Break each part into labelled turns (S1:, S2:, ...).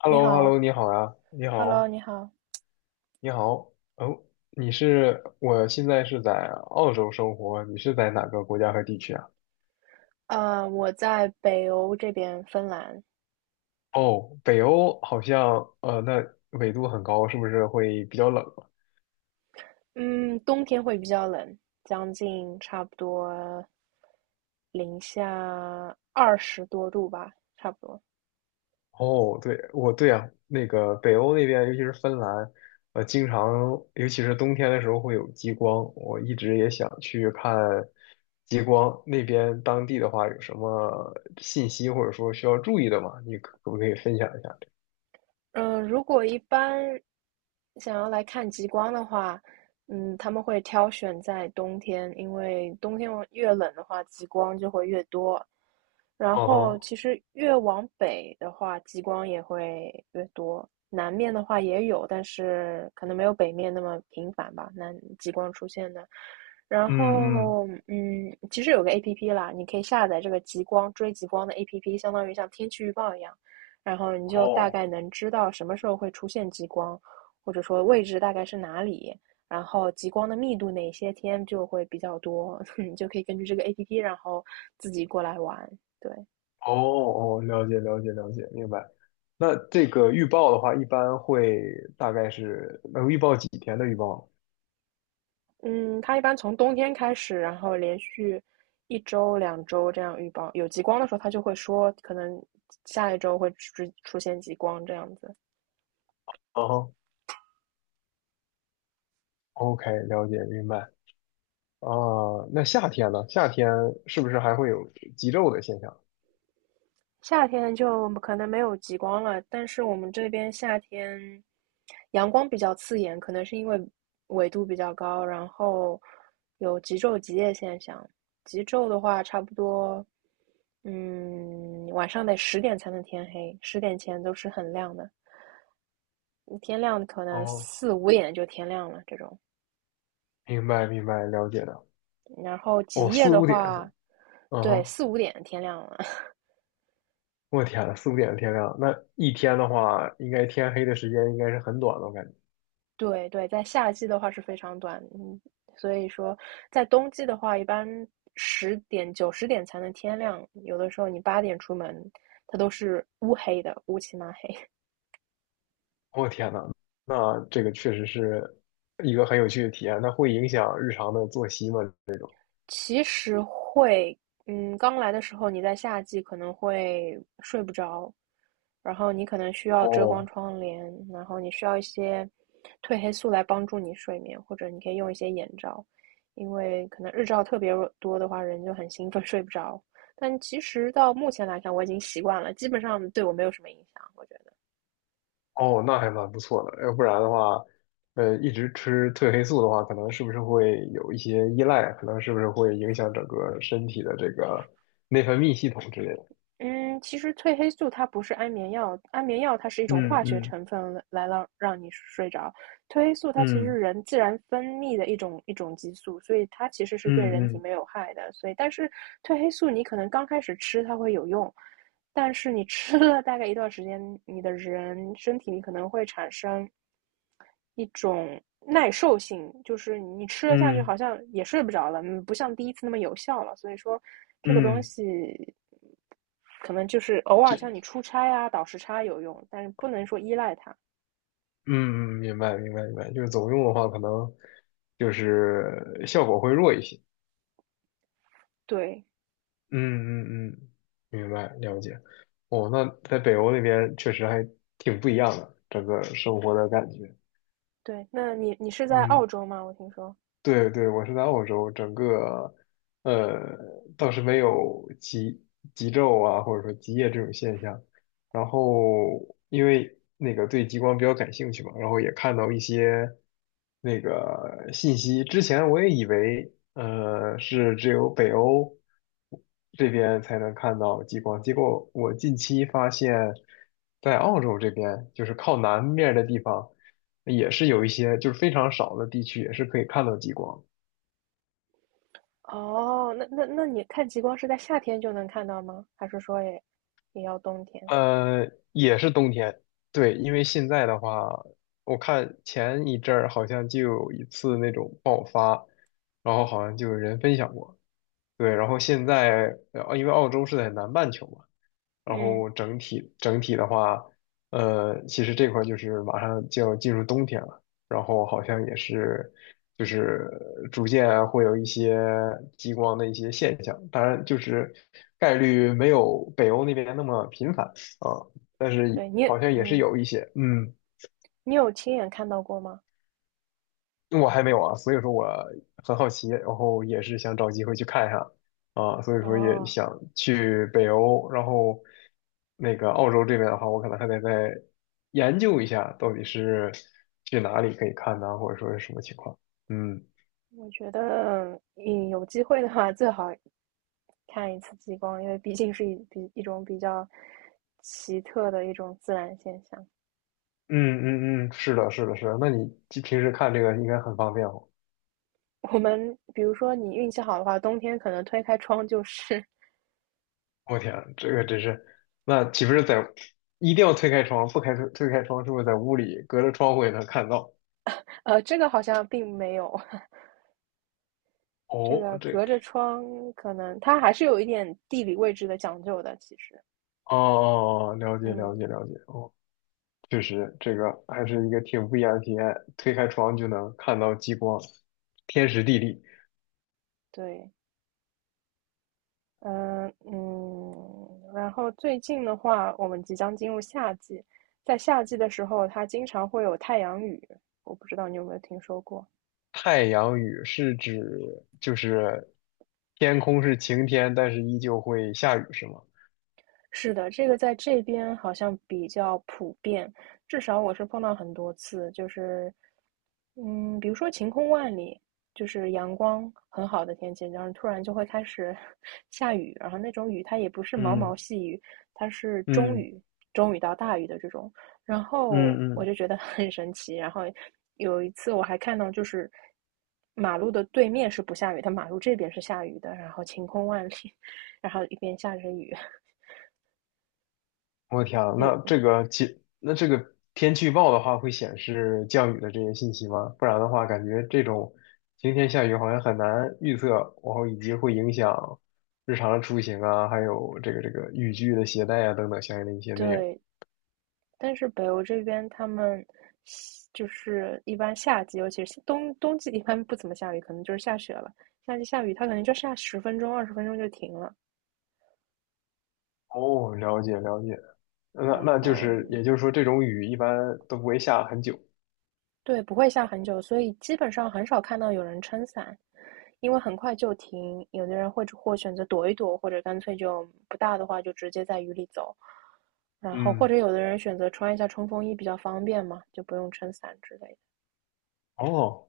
S1: h e l l
S2: 你
S1: o h e l l
S2: 好
S1: o 你好呀，你
S2: ，Hello，
S1: 好，
S2: 你好。
S1: 你好，哦，我现在是在澳洲生活，你是在哪个国家和地区啊？
S2: 我在北欧这边，芬兰。
S1: 哦，北欧好像，那纬度很高，是不是会比较冷啊。
S2: 嗯，冬天会比较冷，将近差不多零下20多度吧，差不多。
S1: 哦，对，我对啊，那个北欧那边，尤其是芬兰，呃，经常，尤其是冬天的时候会有极光，我一直也想去看极光。那边当地的话，有什么信息或者说需要注意的吗？你可不可以分享一下这
S2: 嗯，如果一般想要来看极光的话，嗯，他们会挑选在冬天，因为冬天越冷的话，极光就会越多。然
S1: 个？
S2: 后
S1: 哦。
S2: 其实越往北的话，极光也会越多。南面的话也有，但是可能没有北面那么频繁吧，南极光出现的。然
S1: 嗯嗯。
S2: 后，嗯，其实有个 APP 啦，你可以下载这个极光追极光的 APP,相当于像天气预报一样，然后你就大
S1: 哦
S2: 概能知道什么时候会出现极光。或者说位置大概是哪里，然后极光的密度哪些天就会比较多，你就可以根据这个 APP,然后自己过来玩。对。
S1: 哦哦，了解了解了解，明白。那这个预报的话，一般会大概是能预报几天的预报呢？
S2: 嗯，它一般从冬天开始，然后连续1周、2周这样预报，有极光的时候，它就会说可能下1周会出现极光这样子。
S1: 啊哈，OK，了解明白。啊，那夏天呢？夏天是不是还会有极昼的现象？
S2: 夏天就可能没有极光了，但是我们这边夏天阳光比较刺眼，可能是因为纬度比较高，然后有极昼极夜现象。极昼的话，差不多，嗯，晚上得十点才能天黑，十点前都是很亮的。天亮可能
S1: 哦，
S2: 四五点就天亮了这种，
S1: 明白明白，了解的。
S2: 然后
S1: 哦，
S2: 极夜
S1: 四
S2: 的
S1: 五点是
S2: 话，
S1: 吧，嗯
S2: 对，
S1: 哼。
S2: 四五点天亮了。
S1: 我天呐，四五点的天亮，那一天的话，应该天黑的时间应该是很短的，我感觉。
S2: 对对，在夏季的话是非常短，嗯，所以说在冬季的话，一般10点,9、10点才能天亮，有的时候你8点出门，它都是乌黑的，乌漆嘛黑。
S1: 我天呐，那这个确实是一个很有趣的体验。那会影响日常的作息吗？这种？
S2: 其实会，嗯，刚来的时候你在夏季可能会睡不着，然后你可能需要遮光
S1: 哦
S2: 窗帘，然后你需要一些褪黑素来帮助你睡眠，或者你可以用一些眼罩，因为可能日照特别多的话，人就很兴奋 睡不着。但其实到目前来看，我已经习惯了，基本上对我没有什么影响，我觉得。
S1: 哦，那还蛮不错的。要不然的话，一直吃褪黑素的话，可能是不是会有一些依赖？可能是不是会影响整个身体的这个内分泌系统之类的？
S2: 嗯，其实褪黑素它不是安眠药，安眠药它是一种
S1: 嗯
S2: 化学
S1: 嗯
S2: 成分来让你睡着，褪黑素它其实是
S1: 嗯
S2: 人自然分泌的一种激素，所以它其实是对
S1: 嗯
S2: 人体
S1: 嗯
S2: 没有害的。所以，但是褪黑素你可能刚开始吃它会有用，但是你吃了大概一段时间，你的人身体里可能会产生一种耐受性，就是你吃了下去
S1: 嗯
S2: 好像也睡不着了，嗯不像第一次那么有效了。所以说，这个东
S1: 嗯，
S2: 西可能就是偶尔像你
S1: 就
S2: 出差啊、倒时差有用，但是不能说依赖它。
S1: 嗯嗯，明白明白明白。就是总用的话，可能就是效果会弱一些。
S2: 对
S1: 嗯嗯嗯，明白，了解。哦，那在北欧那边确实还挺不一样的，整个生活的感觉。
S2: 对，那你是在
S1: 嗯，
S2: 澳洲吗？我听说。
S1: 对对，我是在澳洲，整个呃倒是没有极昼啊，或者说极夜这种现象。然后因为那个对极光比较感兴趣嘛，然后也看到一些那个信息。之前我也以为是只有北欧这边才能看到极光，结果我近期发现，在澳洲这边就是靠南面的地方。也是有一些就是非常少的地区也是可以看到极光，
S2: 哦，那你看极光是在夏天就能看到吗？还是说也也要冬天？
S1: 也是冬天，对，因为现在的话，我看前一阵儿好像就有一次那种爆发，然后好像就有人分享过，对，然后现在，因为澳洲是在南半球嘛，然
S2: 嗯。
S1: 后整体的话，其实这块儿就是马上就要进入冬天了，然后好像也是就是逐渐啊会有一些极光的一些现象，当然就是概率没有北欧那边那么频繁啊，但是
S2: 对,
S1: 好像也是
S2: 嗯，
S1: 有一些，嗯。
S2: 你有亲眼看到过吗？
S1: 我还没有啊，所以说我很好奇，然后也是想找机会去看一下啊，所以说也
S2: 哦。
S1: 想去北欧，然后那个澳洲这边的话，我可能还得再研究一下，到底是去哪里可以看呢，或者说是什么情况。嗯
S2: 我觉得，嗯，有机会的话，最好看一次极光，因为毕竟是一种比较奇特的一种自然现象。
S1: 嗯嗯嗯，是的，是的，是的。那你平时看这个应该很方便哦。
S2: 我们比如说，你运气好的话，冬天可能推开窗就是。
S1: 我天，这个真是，那岂不是在一定要推开窗，不开推开窗，是不是在屋里隔着窗户也能看到？
S2: 这个好像并没有。这
S1: 哦，
S2: 个隔着窗可能它还是有一点地理位置的讲究的，其实，
S1: 哦哦哦，了解了
S2: 嗯。
S1: 解了解，哦，确实这个还是一个挺不一样的体验。推开窗就能看到极光，天时地利。
S2: 对。嗯嗯，然后最近的话，我们即将进入夏季，在夏季的时候，它经常会有太阳雨，我不知道你有没有听说过。
S1: 太阳雨是指就是天空是晴天，但是依旧会下雨，是吗？
S2: 是的，这个在这边好像比较普遍，至少我是碰到很多次，就是嗯，比如说晴空万里，就是阳光很好的天气，然后突然就会开始 下雨，然后那种雨它也不是毛
S1: 嗯
S2: 毛细雨，它是中
S1: 嗯
S2: 雨，中雨到大雨的这种，然后
S1: 嗯
S2: 我
S1: 嗯。
S2: 就觉得 很神奇。然后有一次我还看到，就是马路的对面是不下雨，它马路这边是下雨的，然后晴空万里，然后一边下着雨。
S1: 我天啊，
S2: 就
S1: 那这个天气预报的话，会显示降雨的这些信息吗？不然的话，感觉这种晴天下雨好像很难预测，然后以及会影响日常的出行啊，还有这个雨具的携带啊等等相应的一些内容。
S2: 对，但是北欧这边他们就是一般夏季，尤其是冬季一般不怎么下雨，可能就是下雪了。夏季下雨，它可能就下10分钟、20分钟就停了。
S1: 哦，了解了解，那
S2: 然
S1: 那就
S2: 后
S1: 是也就是说，这种雨一般都不会下很久。
S2: 对，不会下很久，所以基本上很少看到有人撑伞，因为很快就停。有的人会或选择躲一躲，或者干脆就不大的话就直接在雨里走。然后或
S1: 嗯，
S2: 者有的人选择穿一下冲锋衣比较方便嘛，就不用撑伞之类的。
S1: 哦，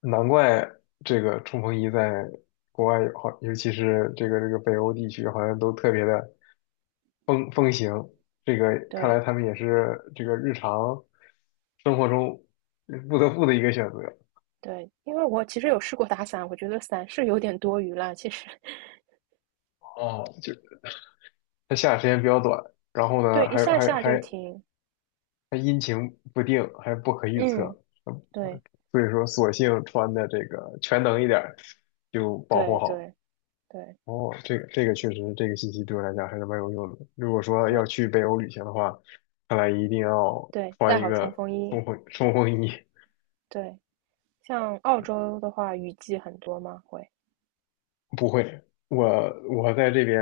S1: 难怪这个冲锋衣在国外好，尤其是这个北欧地区，好像都特别的。风行，这个看来
S2: 对，
S1: 他们也是这个日常生活中不得不的一个选择。
S2: 对，因为我其实有试过打伞，我觉得伞是有点多余啦，其实。
S1: 哦，就它下的时间比较短，然后
S2: 对，
S1: 呢，
S2: 一
S1: 还
S2: 下
S1: 还
S2: 下就
S1: 还
S2: 停。
S1: 还阴晴不定，还不可预测，
S2: 嗯，
S1: 嗯
S2: 对，
S1: 所以说索性穿的这个全能一点儿，就保护
S2: 对，
S1: 好。
S2: 对，对，
S1: 哦，这个确实，这个信息对我来讲还是蛮有用的。如果说要
S2: 像，
S1: 去北欧旅行的话，看来一定要
S2: 对，带
S1: 穿一
S2: 好冲
S1: 个
S2: 锋衣。
S1: 冲锋衣。
S2: 对，像澳洲的话，雨季很多吗？会
S1: 不会，我在这边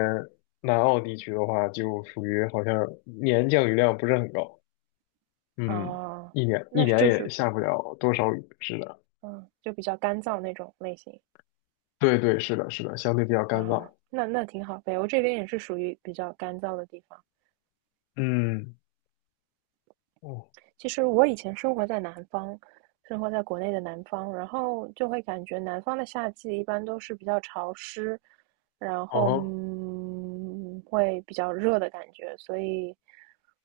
S1: 南澳地区的话，就属于好像年降雨量不是很高，嗯，
S2: 啊，
S1: 一年一
S2: 那
S1: 年
S2: 就
S1: 也
S2: 是，
S1: 下不了多少雨，是的，
S2: 嗯，就比较干燥那种类型
S1: 对对，是的，是的，相对比较干
S2: 啊，
S1: 燥，
S2: 那那挺好。北欧这边也是属于比较干燥的地方。
S1: 嗯，哦，
S2: 其实我以前生活在南方，生活在国内的南方，然后就会感觉南方的夏季一般都是比较潮湿，然后
S1: 哦，
S2: 嗯会比较热的感觉，所以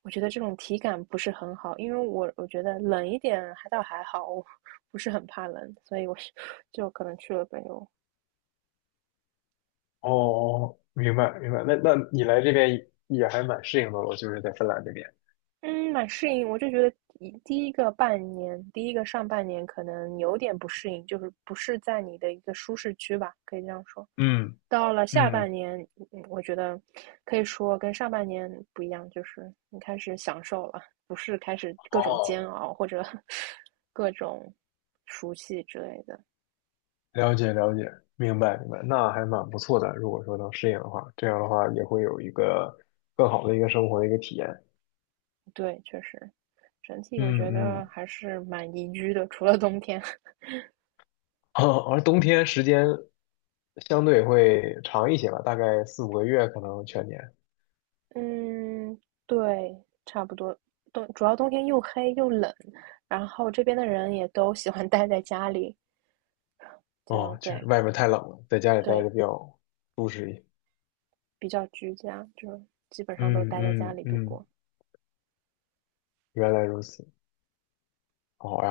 S2: 我觉得这种体感不是很好，因为我觉得冷一点还倒还好，我 不是很怕冷，所以我是 就可能去了北欧。
S1: 哦，哦，明白明白，那你来这边也还蛮适应的了，就是在芬兰这边，
S2: 嗯，蛮适应。我就觉得第一个半年，第一个上半年可能有点不适应，就是不是在你的一个舒适区吧，可以这样说。
S1: 嗯
S2: 到了下
S1: 嗯，
S2: 半年，嗯我觉得可以说跟上半年不一样，就是你开始享受了，不是开始各种煎
S1: 哦，
S2: 熬或者 各种熟悉之类的。
S1: 了解了解，明白明白，那还蛮不错的，如果说能适应的话，这样的话也会有一个更好的一个生活的一个体验。
S2: 对，确实，整体我觉
S1: 嗯
S2: 得
S1: 嗯，
S2: 还是蛮宜居的，除了冬天。
S1: 而冬天时间相对会长一些吧，大概4、5个月，可能全年。
S2: 嗯，对，差不多。冬，主要冬天又黑又冷，然后这边的人也都喜欢 待在家里，就
S1: 哦，就是
S2: 对
S1: 外面太冷了，在家里待
S2: 对，
S1: 着比较舒适一些。
S2: 比较居家，就基本上都
S1: 嗯
S2: 待在家
S1: 嗯
S2: 里度
S1: 嗯，
S2: 过。
S1: 原来如此。好呀。哎